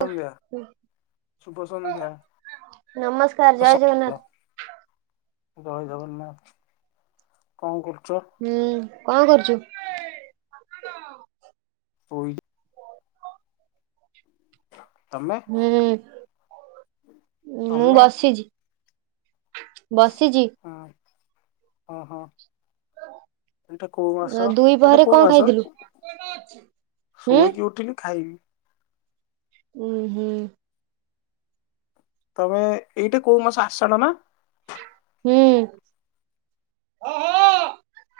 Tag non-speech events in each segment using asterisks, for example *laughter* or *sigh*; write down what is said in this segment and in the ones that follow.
ସନ୍ଧ୍ୟା ଶୁଭ ସନ୍ଧ୍ୟା ନମସ୍କାର ଜୟ ସକାଳ ଜଗନ୍ନାଥ। ଜୟ ଜଗନ୍ନାଥ କଣ କରୁଚ। ହୁଁ କଣ କରୁଚୁ। ପୋଇ ତମେ ମେ ମୁଁ ତମେ ବସିଛି। ବସିଛି। ହଁ ଓହୋ। ଏଇଟା କୋଉ ମାସ। ଦୁଇ ଏଇଟା ପହରେ କଣ କୋଉ ମାସ? ଖାଇଥିଲୁ? ହୁଁ ଶୋଇକି ଉଠିଲି ଖାଇବି। ଉୁଁ ହୁଁ। ତମେ ଏଇଟା କୋଉ ମାସ ଆଷାଢ଼ ନା? ହୁଁ ହଁ ହଁ।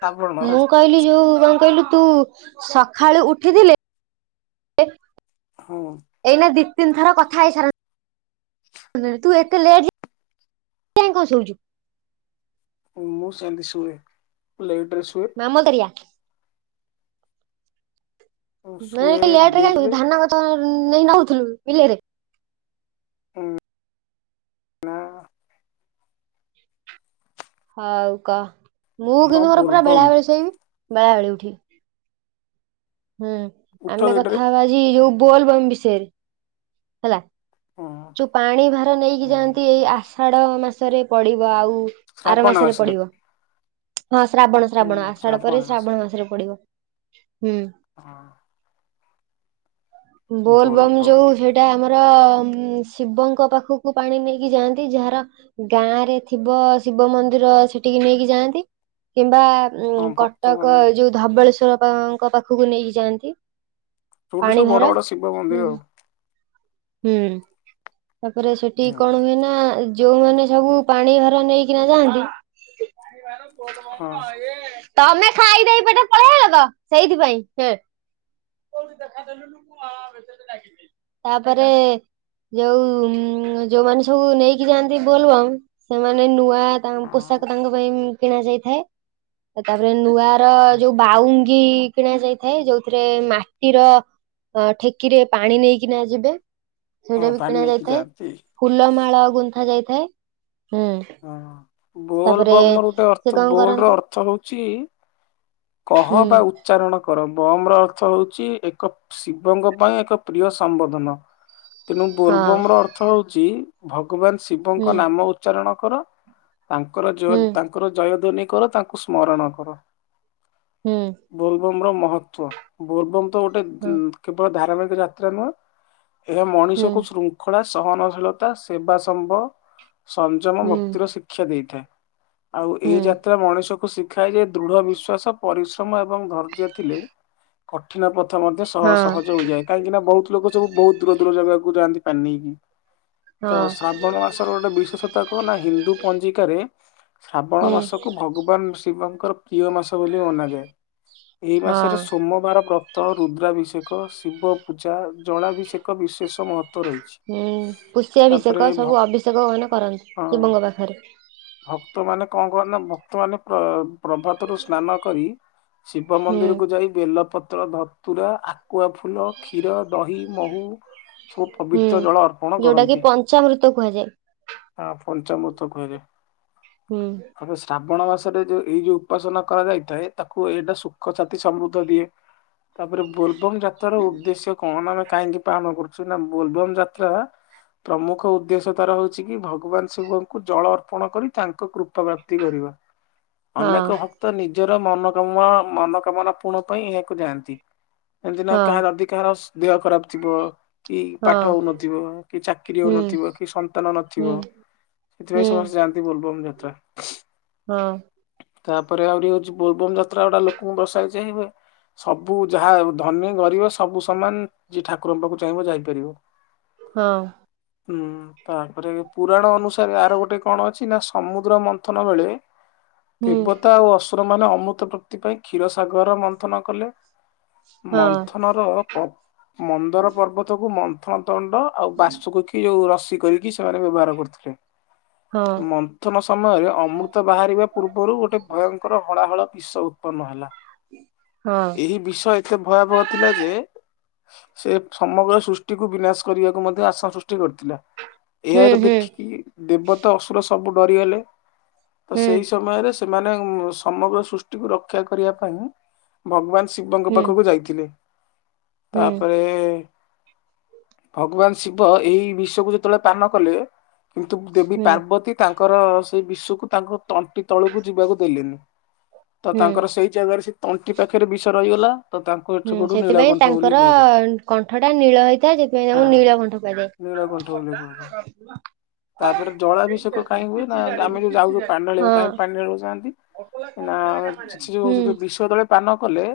ଶ୍ରାବଣ ନା? ମୁଁ କହିଲି ଯୋଉ କଣ କହିଲୁ ତୁ ସକାଳୁ ଉଠିଥିଲେ ଲେ ହଁ। ଏଇନା ଦି ତିିନ୍ ଥର କଥା ହେଇସାର ହୁଅନ୍ତାଣି ଏତେ ଲେଟ୍ ଯାଏ କଣ ଶୋଉଛୁ? ମୁଁ ସେମିତି ଶୁଏ ଲେଟ୍ ରେ ଶୁଏ। ଆମ କାରିଆ। ମୁଁ ନାଇଁ ଶୁଏ ଏତେ ଲେଟ ଡେରିରେ *unintelligible* ଧାନ ଗଛ ନାଇଁ ନଗଉଥିଲୁକି ବିଲରେ। ହୁଁ ନା। ହଉ କହ ମୁଁ ହଁ କିନ୍ତୁ ମୋର ପୁରା ବୋଲବମ୍ ବେଳାବେଳୀ ଶୋଇବି ବେଳାବେଳୀ ଉଠିବି। ହୁଁ ଉଠ ଆମେ କଥା କେଇଟାରେ ହେବା ଆଜି ଯୋଉ ବୋଲ ବମ୍ ବିଷୟରେ ହେଲା। ହଁ ଯୋଉ ପାଣି ଭାର ନେଇକି ହଁ ଯାଆନ୍ତି ଏଇ ଆଷାଢ ମାସରେ ପଡିବ ଆଉ ଆର ମାସରେ ପଡିବ। ହଁ ଶ୍ରାବଣ ହୁଁ ଶ୍ରାବଣ ଆଷାଢ ପରେ ମାସ ଶ୍ରାବଣ ମାସରେ ପଡିବ। ହୁଁ ହଁ ବୋଲବମ୍ ଯୋଉ ହେ ଏଟା ଆମର ଶିବଙ୍କ ପାଖକୁ ପାଣି ନେଇକି ଯାଆନ୍ତି ଯାହାର ଗାଁ ରେ ଥିବ ଶିବ ମନ୍ଦିର ସେଠିକି ନେଇକି ଯାଆନ୍ତି। କିମ୍ବା ଉଁ ହଁ ଭକ୍ତ କଟକ ମାନେ ଏ ଯୋଉ ଧବଳେଶ୍ଵର ଙ୍କ ପାଖକୁ ନେଇକି ଯାଆନ୍ତି। ଯୁଠି ପାଣି ସବୁ ଭାର ବଡ ବଡ ଶିବ ମନ୍ଦିର ହୁଁ ଆଉ। ହୁଁ ତାପରେ ସେଠି କଣ ହୁଏ ନା ଯୋଉମାନେ ସବୁ ପାଣି ଭାର ନେଇକିନା ଯାଆନ୍ତି ହଁ ହଁ ତମେ ଖାଇଦେଇ ଏପଟେ ପଳେଇ ଆଇଲ ତ ସେଇଥିପାଇଁ ତାପରେ ଯୋଉ ଯୋଉମାନେ ସବୁ ନେଇକି ଯାଆନ୍ତି ବୋଲବମ୍ ସେମାନେ ନୂଆ ହଁ ପୋଷାକ ତାଙ୍କ ପାଇଁ କିଣା ଯାଇଥାଏ। ତାପରେ ନୂଆ ର ହଁ ଯୋଉ ବାଉ ଗି କିଣା ଯାଇଥାଏ ଯୋଉଥିରେ ମା ମାଟିର ଠେକିରେ ପାଣି ନେଇକିନା ଯିବେ। ସେଇଟା ହଁ, ବି ପାଣି କିଣା ନେଇକି ଯାଇଥାଏ। ଯାଆନ୍ତି ଫୁଲମାଳ ଗୁନ୍ଥା ଯାଇଥାଏ। ହୁଁ। ହଁ। ବୋଲ ତାପରେ ବାମ୍ ର ଗୋଟେ ସେ ଅର୍ଥ କଣ ବୋଲ ର କରନ୍ତି ଅର୍ଥ ହଉଛି କହ ହୁଁ ବା ଉଚ୍ଚାରଣ କର ବମ୍ ର ଅର୍ଥ ହଉଛି ଏକପ୍ ଶିବଙ୍କ ପାଇଁ ଏକ ପ୍ରିୟ ସମ୍ବୋଧନ। ତେଣୁ ହଁ ବୋଲବମ୍ ର ଅର୍ଥ ହେଉଛି ଭଗବାନ ହୁଁ ଶିବଙ୍କ ନାମ ଉଚ୍ଚାରଣ କର ତାଙ୍କର ଜ ହୁଁ ତାଙ୍କର ଜୟଧ୍ଵନୀ କର ତାଙ୍କୁ ସ୍ମରଣ କର। ହୁଁ। ବୋଲବମ୍ ର ମହତ୍ତ୍ଵ ବୋଲବମ୍ ତ ଗୋଟେ ହଁ କେବଳ ଧାରାବାହିକ ଯାତ୍ରା ନୁହେଁ। ଏହା ହୁଁ ମଣିଷକୁ ଶୃଙ୍ଖଳା ସହନଶୀଳତା ସେବା ସମ୍ଭ ସଂଯମ ହୁଁ ଭକ୍ତିର ଶିକ୍ଷା ଦେଇଥାଏ। ଆଉ ହୁଁ ଏଇ ଯାତ୍ରା ମଣିଷକୁ ଶି ଶିଖାଏ ଯେ ଦୃଢ ବିଶ୍ଵାସ, ପରିଶ୍ରମ ଏବଂ ଧୈର୍ଯ୍ୟ ଥିଲେ କଠିନ ପଥ ମଧ୍ୟ ସହ ହଁ ସହଜ ହୋଇଯାଏ। କାହିଁକି ନା ବହୁତ ଲୋକ ସବୁ ବହୁତ ଦୂର ଦୂର ଜାଗାକୁ ଯାଆନ୍ତି ପାଣି ନେଇକି। ତ ହଁ ଶ୍ରାବଣ ମାସର ଗୋଟେ ବିଶେଷତ କ ନା ହିନ୍ଦୁ ପଞ୍ଜିକାରେ ଶ୍ରାବଣ ହୁଁ ମାସକୁ ଭଗ ଭଗବାନ ଶିବଙ୍କର ପ୍ରିୟ ମାସ ବୋଲି ମନାଯାଏ। ଏହି ମାସରେ ହଁ ସୋମବାର ଵ୍ର ତ ରୁଦ୍ରାଭିଷେକ, ଶିବ ପୂଜା, ଜଳାଭିଷେକ ବିଶେଷ ମହତ୍ଵ ରହିଛି। ହୁଁ ତାପରେ ପୋଷିଆଭିଷେକ ଭ ସବୁ ଅଭିଷେକ ମାନେ କରନ୍ତି ଶିବଙ୍କ ପାଖରେ। ଭକ୍ତ ମାନେ କଣ କନ୍ତି ନା ଭକ୍ତ ମାନେ ପ୍ର ପ୍ରଭୁ ସ୍ନାନ କରି ଶିବ ହୁଁ ମନ୍ଦିରକୁୁ ଯାଇ ବେଲପତ୍ର ଧତୁରା ଆକୁଆ ଫୁଲ କ୍ଷୀର ଦହି ମହୁ ସବୁ ପବିତ୍ର ଜଳ ଅର୍ପଣ କରନ୍ତି। ମୁହୃତ କୁହାଯାଏ। ହଁ ପଞ୍ଚାମୃତ କୁହାଯାଏ। ହୁଁ। ଏବେ ଶ୍ରାବଣ ମାସରେ ଯୋଉ ଏଇ ଯୋଉ ଉପାସନା କରାଯାଇଥାଏ ତାକୁ ଏଇଟା ସୁଖ ସାତି ସମୃଦ୍ଧ ଦିଏ ତାପରେ ବୋଲ୍ ବମ ଯାତ୍ରାର ଉଦ୍ଦେଶ୍ୟ କଣ ଆମେ କାହିଁକି ପାଳନ କରୁଛୁ ନା ବୋଲବମ ଯାତ୍ରା ପ୍ରମୁଖ ଉଦ୍ଦେଶ୍ୟ ତାର ହଉଛି କି ଭଗବାନ ଶିବଙ୍କୁ ଜଳ ଅର୍ପଣ କରି ତାଙ୍କ କୃପା ପ୍ରାପ୍ତି କରିବା। *unintelligible* ହଁ ଅନେକ ଭକ୍ତ ନିଜର ମନା କମ୍ ମନକାମନା ପୂଣ ପାଇଁ ଏହାକୁ ଯାଆନ୍ତି। ଏମିତି ନା ହଁ କାହାର ଯଦି କାହାର ଦେହ ଖରାପ। ଥିବ କି ପାଠ ହଁ ହଉନଥିବ କି ଚାକିରି ହୁଁ ହଉନଥିବ କି ସନ୍ତାନ ହୁଁ ନଥିବ। ହୁଁ ସେଥିପାଇଁ ସମସ୍ତେ ଯାଆନ୍ତି ବୋଲବ ଯାତ୍ରା। ହଁ। ତାପରେ ଆହୁରି ହଉଛି ବୋଲବୋମ ଯାତ୍ରା ଗୁଡା ଲୋକଙ୍କୁ ବସାଇ ଚହିବେ। ସବୁ ଯାହା ଧନୀ ଗରିବ ସବୁ ସମାନ। ଯିଏ ଠାକୁରଙ୍କ ପାଖକୁ ଚାହିଁବ ଯାଇପାରିବ। ହଁ। ହୁଁ। ତାପରେ ପୁରାଣ ଅନୁସାରେ ଆର ଗୋଟେ କଣ ଅଛି ନା ସମୁଦ୍ର ମନ୍ଥନ ବେଳେ ହୁଁ ଦେବତା ଓ ଅସୁର ମାନେ ଅମୃତ ପ୍ରାପ୍ତି ପାଇଁ କ୍ଷୀର ସାଗର ମନ୍ଥନ କଲେ। ହଁ ମନ୍ଥନ ର ଅଳପ ମନ୍ଦର ପର୍ବତକୁୁ ମନ୍ଥନ ତଣ୍ଡ ଆଉ ବାସକୁଖି ଯୋଉ ରସି କରିକି ସେମାନେ ବ୍ୟବହାର କରୁଥିଲେ। ହଁ ମନ୍ଥନ ସମୟରେ ଅମୃତ ବାହାରିବା ପୂର୍ବରୁ ଗୋଟେ ଭୟଙ୍କର ହଳାହଳ ବିଷ ଉତ୍ପନ୍ନ ହେଲା। ହଁ ଏହି ବିଷ ଏତେ ଭୟାବହ ଥିଲା ଯେ ସେ ସମଗ୍ର ସୃଷ୍ଟିକୁ ବିନାଶ କରିବାକୁ ମଧ୍ୟ ଆଶା ସୃଷ୍ଟି କରିଥିଲା। ହୁଁ ଏହାକୁ ହୁଁ ଦେଖିକି ଦେବତା ଅସୁର ସବୁ ଡରିଗଲେ ତ ସେଇ ସମୟରେ ସେ ମାନେ ସମଗ୍ର ସୃଷ୍ଟିକୁୁ ରକ୍ଷା କରିବା ପାଇଁ ଭଗବାନ ଶିବଙ୍କ ହୁଁ ପାଖକୁ ଯାଇଥିଲେ। ହୁଁ ତାପରେ ଭଗବାନ ଶିବ ଏଇ ବିଷ କୁ ଯେତେବେଳେ ପାନ କଲେ କିନ୍ତୁ ଦେବୀ ହୁଁ ହୁଁ ପାର୍ବତୀ ତାଙ୍କର ସେଇ ବିଷକୁ ତାଙ୍କ ତଣ୍ଟି ତଳକୁ ଯିବାକୁ ଦେଲିନି। ତ ହୁଁ ତାଙ୍କର ସେଇ ଜାଗାରେ ସେ ତଣ୍ଟି ପାଖରେ ବିଷ ରହିଗଲା। ତ ତାଙ୍କୁ ହୁଁ ସେପଟୁ ସେଥିପାଇଁ ନୀଳକଣ୍ଠ ବୋଲି ତାଙ୍କର କୁହାଯାଏ। କଣ୍ଠ ଟା ନୀଳ ହେଇଥାଏ ସେଥିପାଇଁ ହଁ ତାଙ୍କୁ ନୀଳ କଣ୍ଠ କୁହାଯାଏ। ନୀଳକଣ୍ଠ ବୋଲି କୁହାଯାଏ। ତାପରେ ଜଳାଭିଷେକ କାହିଁ ହୁଏ ନା ଆମେ ଯୋଉ ଯାଉଛୁ ପାଣିଢାଳିବାକୁ ହଁ କାଇଁ ପାଣିଢାଳିବାକୁ ଥାନ୍ତି ନା ସେ ଯଉ ହୁଁ କହୁଚନ୍ତି ବିଷ ବିଷ ଜେତଳେ ପାନ କଲେ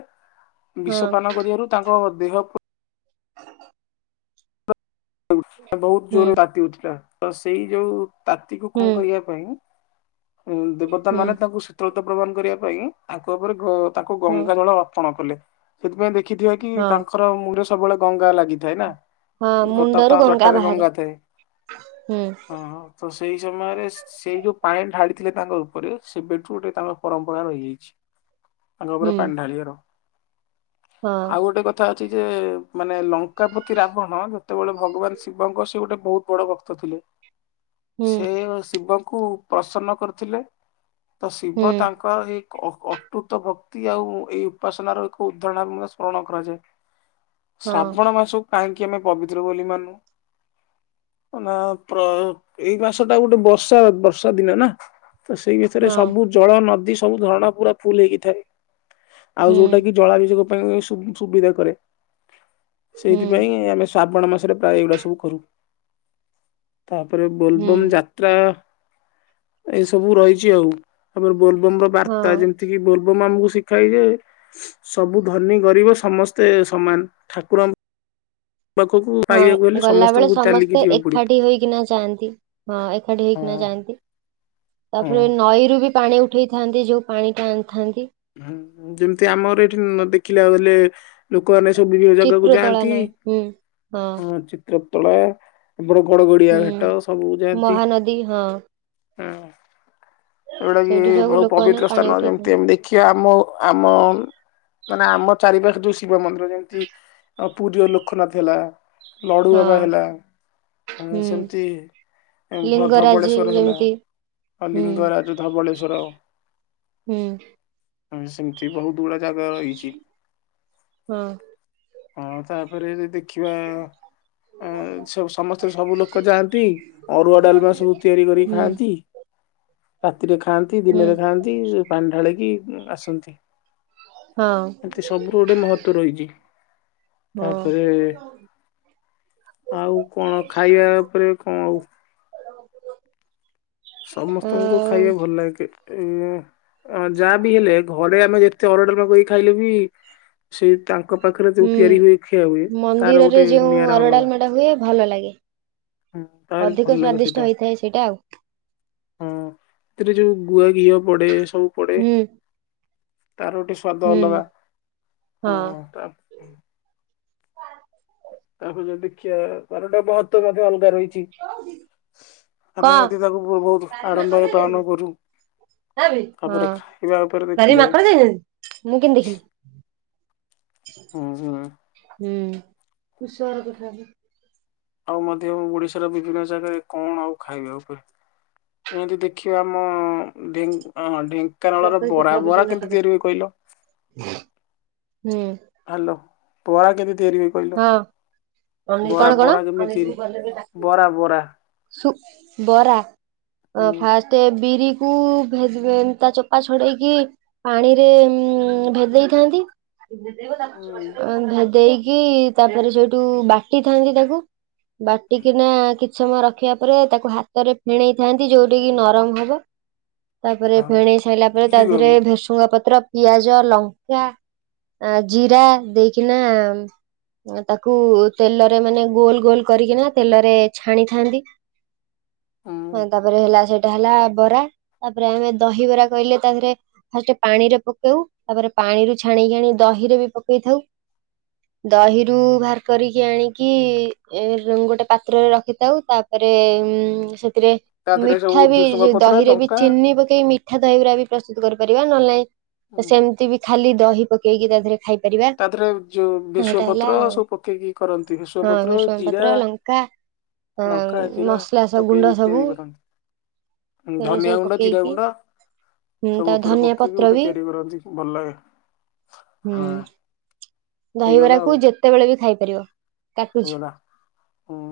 ହଁ ବିଷ ପାନ କରିବାରୁ ତାଙ୍କ ଦେହକୁ ବହୁତ ହୁଁ ଜୋରରେ ତାତି ଉଠିଲା ତ ସେଇ ଯୋଉ ତାତିକୁ ହୁଁ କଣ କରିବା ପାଇଁ ଉଁ ଦେବତା ହୁଁ ମାନେ ତାଙ୍କୁ ଶୀତଳତା ପ୍ରଦାନ କରିବା ପାଇଁ ତାଙ୍କ ଉପରେ ଘ ତାଙ୍କୁ ହଁ ଗଙ୍ଗା ଜଳ ଅର୍ପଣ କଲେ। ସେଥିପାଇଁ ଦେଖିଥିବ କି ହଁ ତାଙ୍କ ତାଙ୍କର ମୁଣ୍ଡରେ ସବୁବେଳେ ଗଙ୍ଗା ଲାଗିଥାଏ ନା। ହଁ ଗ ତା ମୁଣ୍ଡରୁ ତା ଜଟାରେ ବାହାରେ ଗଙ୍ଗା ଥାଏ। ହୁଁ ହଁ ତ ସେଇ ସମୟରେ ସେଇ ଯୋଉ ପାଣି ଢାଡିଥିଲେ ତାଙ୍କ ଉପରେ ସେ ସେବେଠୁ ତାଙ୍କର ପରମ୍ପରା ରହିଯାଇଛି। ତାଙ୍କ ଉପରେ ହୁଁ ପାଣି ଢାଳିବାର। ହଁ ଆଉ ଗୋଟେ କଥା କଥା ଅଛି ଯେ ମାନେ ଲଙ୍କା ପ୍ରତି ରାବଣ ଯେତେବେଳେ ଭଗବାନ ଶିବ ଶିବଙ୍କର ସେ ଗୋଟେ ବହୁତ ବଡ ଭକ୍ତ ଥିଲେ। ହୁଁ ସେ ଶିବଙ୍କୁ ପ୍ରସନ୍ନ କରୁଥିଲେ। ତ ହୁଁ ଶିବ ତାଙ୍କର ହେଇ ଅ ଅ ଅଟୁତ ଭକ୍ତି ଆଉ ଏଇ ଉପାସନାର ଏକ ଉଦାହରଣ ମଧ୍ୟ ସ୍ମରଣ କରାଯାଏ। ହଁ ଶ୍ରାବଣ ମାସକୁ କାହିଁକି ଆମେ ପବିତ୍ର ବୋଲି ମାନୁ? ଅ ନା ପ୍ର ଏଇ ମାସ ଟା ଗୋଟେ ବର୍ଷା ବର୍ଷା ଦିନେ ନା। ତ ସେଇ ଭିତରେ ହଁ ସବୁ ଜଳ ନଦୀ ସବୁ ଝରଣା ପୁରା ଫୁଲ ହେଇକିଥାଏ। ଆଉ ହୁଁ ଯୋଉଟା କି ଜଳାଭିସେକ ପାଇଁ ଶୁ ସୁବିଧା କରେ। ହୁଁ ସେଇଥିପାଇଁ ଆମେ ଶ୍ରାବଣ ମାସରେ ପ୍ରାୟ ଏଗୁଡା ସବୁ କରୁ। ତାପରେ ହୁଁ ବୋଲବମ୍ ଯା ପପ୍ରାୟ ଏଇ ସବୁ ରହିଛି ଆଉ। ଆମର ବୋଲବମ ର ବାର୍ତ୍ତା ହଁ ଯେମ୍ ତିକି ବୋଲବମ୍ ଆମକୁ ଶିଖାଇବେ। ସବୁ ଧନୀ ଗରିବ ସମସ୍ତେ ସମାନ ଠାକୁର ଆମ୍ ହଁ, ଗଲାବେେଳେ ସମସ୍ତଙ୍କୁ ଚାଲିକି ସମସ୍ତେ ଯିବାକୁ ପଡିବ। ଏକାଠି ହୋଇକିନା ଯାଆନ୍ତି। ହଁ ଏକାଠି ହେଇକିନା ଯାଆନ୍ତି। ହଁ ତାପରେ ନଈରୁ ବି ପାଣି ଉଠ ଉଠେଇଥାନ୍ତି ଯୋଉ ପାଣିଟା ଆଣିଥାନ୍ତି। ହୁଁ ଯେମିତି ଆମର ଏଇଠି ଦେଖିଲାବୋଲେ। ଲୋକମାନେ ସବୁ ବିଭିନ୍ନ ଜାଗାକୁ ଚିତ୍ରତୋଳା ଯାଆନ୍ତି ନଈ ହୁଁ ହଁ। ଚିତ୍ରୋତ୍ପଳା ର ଗଡଗଡିଆ ହୁଁ ଘାଟ ସବୁ ଯାଆନ୍ତି ମହାନଦୀ ହଁ ହଁ। ଯଉଟା କି ସେଇଠି ସବୁ ବହୁ ଲୋକମାନେ ପବିତ୍ର ପାଣି ସ୍ଥାନ ଯେମିତି ଉଠେଇଥାନ୍ତି ଆମେ ଦେଖିବା ଆମ- ଆମ ମାନେ ଆମ ଚାରିପାଖେ ଯୋଉ ଶିବ ମନ୍ଦିର ଯେମିତି ପୁରୀର ଲୋକନାଥ ହେଲା। ଲଡୁ ବାବା ହଁ ହେଲା। ଆ ହୁଁ ସେମିତି ଲିଙ୍ଗରାଜି ଧବଳେଶ୍ଵର ହେଲା, ଯେମିତି ଅ ହୁଁ ଲିଙ୍ଗରାଜ ଯଉ ଧବଳେଶ୍ଵର ହୁଁ ଆ ସେମିତି ବହୁତ। ପୁଳା ଜାଗା ରହିଛି ହଁ ହଁ ତାପରେ ଯଦି କ କିିବା ଆ ଅ ସମସ୍ତେ ସବୁ ଲୋକ ଯାଆନ୍ତି। ଅରୁଆ ଡାଲମା ସବୁ ତିଆରି କରିକି ହୁଁ ଖାଆନ୍ତି। ରାତିରେ ଖାଆନ୍ତି, ହୁଁ ଦିନରେ ଖାଆନ୍ତି, ପାଣି ଢାଳିକି ଆସନ୍ତି। ହଁ ଏମତି ସବୁର ଗୋଟେ ମହତ୍ଵ ରହିଛି ତାପରେ ହଁ ଆଉ କଣ ଖାଇବା ଉପରେ କଣ ଆଉ? ଅ ସମସ୍ତଙ୍କୁ ଖାଇବା ଭଲ ଲାଗେେ ଉ ଯା ବିି ହେଲେ ଘ ଘରେ ଆମେ ଯେତେ ଅର୍ଡର ନକରିକି ଖାଇଲେ ବି, ସେ ତାଙ୍କ ତାଙ୍କ ପାଖରେ ଯୋଉ ହୁଁ ତିଆରି ହୁଏ ଖିଆ ହୁଏ ତାର ମନ୍ଦିରରେ ଗୋଟେ ଯେଉଁ ନିଆରା ଅରୁଆ ଅଲଗା। ଡାଲମାଟା ହୁଏ ଭଲ ଲାଗେ। ହୁଁ ତାର ଭଲ ଅଧିକ ଲାଗେ ସେଇଟା ସ୍ଵାଦିଷ୍ଟ ହେଇଥାଏ ସେଇଟା ଆଉ। ହଁ, ସେଥିରେ ଯୋଉ ଗୁଆ ଘିଅ ପଡେ ସବୁ ପଡେ। ହୁଁ ତାର ଗଟେ ସ୍ଵାଦ ହୁଁ ଅଲଗା ହଁ ତା ଆ ଯଦି ଦେଖିିବା। ତାରଗୋଟେ ମହତ୍ତ୍ଵ ମଧ୍ୟ ଅଲଗା ରହିଛି। କଁ ଆମେ ମଧ୍ୟ ତାକୁ ବହୁତ ଆଡ଼ମ୍ବରରେ ପାଳନ କରୁ। ହଁ ତାପରେ ଖାଇବା ଉପରେ ବାରିରେ ଦେଖିଲେ ମାଙ୍କଡ ଯାଇନାହାନ୍ତି। ମୁଁ କେମିତି ଦେଖିଲି? ହଁ -ହଁ। ହୁଁ, ପୁଷର କଥା ହବ। ଆଉ ମଧ୍ୟ ଓଡିଶାର ବିଭିନ୍ନ ଜାଗାରେ କଣ ଆଉ ଖାଇବା ଉପରେ? ଏମତି ଦେଖିବା ଆମ ଢେଙ୍କ ଢେଙ୍କାନାଳର ବରା ବରା କେମିତି ତିଆରି ହୁଏ କହିଲ। ହୁଁ। ହାଲୋ। ବରା କେମିତି ତିଆରି ହୁଏ? କହିଲ? ହଁ ବରା କଣ କଣ? ବରା କେମିତି ତିଆରି ବରା ବରା ସୁ ବରା ହୁଁ ଫାଷ୍ଟ ବିରି କୁ ତା ଚୋପା ଛଡେଇକି ପାଣିରେ ଭେଦେଇ ଥାଆନ୍ତି। ହୁଁ ଭେଦେଇକି କି ତାପରେ ସେଇଠୁ ବାଟି ଥାନ୍ତି ତାକୁ। ବାଟିକିନା କି ସମୟ ରଖିବା ପରେ ତାକୁ ହାତରେ ଫେଣେଇଥାନ୍ତି ଯୋଉଟାକିି ନରମ ହବ। ହଁ ତାପରେଫେଣେଇ ସାଇଲା ପରେ ତା ଦେହରେ ଫୁଲିକୋବି ଭେରସୁ ଭେରସୁଂଗା ପତ୍ର ପତ୍ର, ପିଆଜ, ଲଙ୍କା, ଜିରା ଦେଇକିନା- ତାକୁ ତେଲରେ ମାନେ ଗୋଲ ଗୋଲ କରିକିନା ତେଲରେ ଛାଣିଥାନ୍ତି। ହଁ ହୁଁ ତାପରେ ହେଲା ସେଠି ଟା ହେଲା ବରା ତାପରେ ଆମେ ଦହି ବରା କହିଲେ ତାଦିହରେ ଫାଷ୍ଟରେ ପାଣି ରେ ପକେଉ ତାପରେ ପାଣିରୁ ଛାଣିକି ଆଣି ଦହିରେ ବି ପକେଇଥାଉ। ଦହିରୁ ବାହାର କରିକି ଆଣିକି ଏ ଗୋଟେ ପାତ୍ରରେ ରଖିଥାଉ। ତା ପରେ ଉ ସେଥିରେ ତା ଦେହରେ ସବୁ ମିଠା ବି ଭେସୁଙ୍ଗା ଯୋ ପତ୍ର ଦହିରେ ବି ଲଙ୍କା ଚିନି ପକେଇ ମି ମିିଠା ଦହି ବରା ବି ପ୍ରସ୍ତୁତ କରିପାରିବା ନହଲେ ନାଇଁ ହୁଁ ସେମିତି ବି ଖାଲି ଦହି ପକେଇକି ତା ଦେହରେ ଖାଇ ପାରିବା। ତାଥିରେ ଯୋଉ ଭେଶୁଆଁ ପତ୍ର ସବୁ ପକେଇକି କରନ୍ତି। ଭେଶୁଆଁ ହଁ ପତ୍ର, ଭେସୁଙ୍ଗା ଜିରା ପତ୍ର ଲଙ୍କା ଅ ଲଙ୍କା, ଜିିରା ମସଲା ସବୁ ପକେଇକି ଗୁଣ୍ଡ ସବୁ ତିଆରି କରନ୍ତି। ଉଁ ସେଗୁରା ଧନିଆ ସବୁ ଗୁଣ୍ଡା, ଜିରା ପକେଇକି ଗୁଣ୍ଡ ହୁଁ ତା ସବୁ ଉପରେ ଧନିଆ ପକେଇକି ପତ୍ର ଗୋଟେ ବି ତିଆରି କରନ୍ତି। ଭଲ ଲାଗେ। ହୁଁ ହାଁ। ଦହିବରାକୁ ଯେତେବେଳେ ବି ଖାଇପାରିବ। କାଟୁଛି। ହେଇଗଲା ହୁଁ।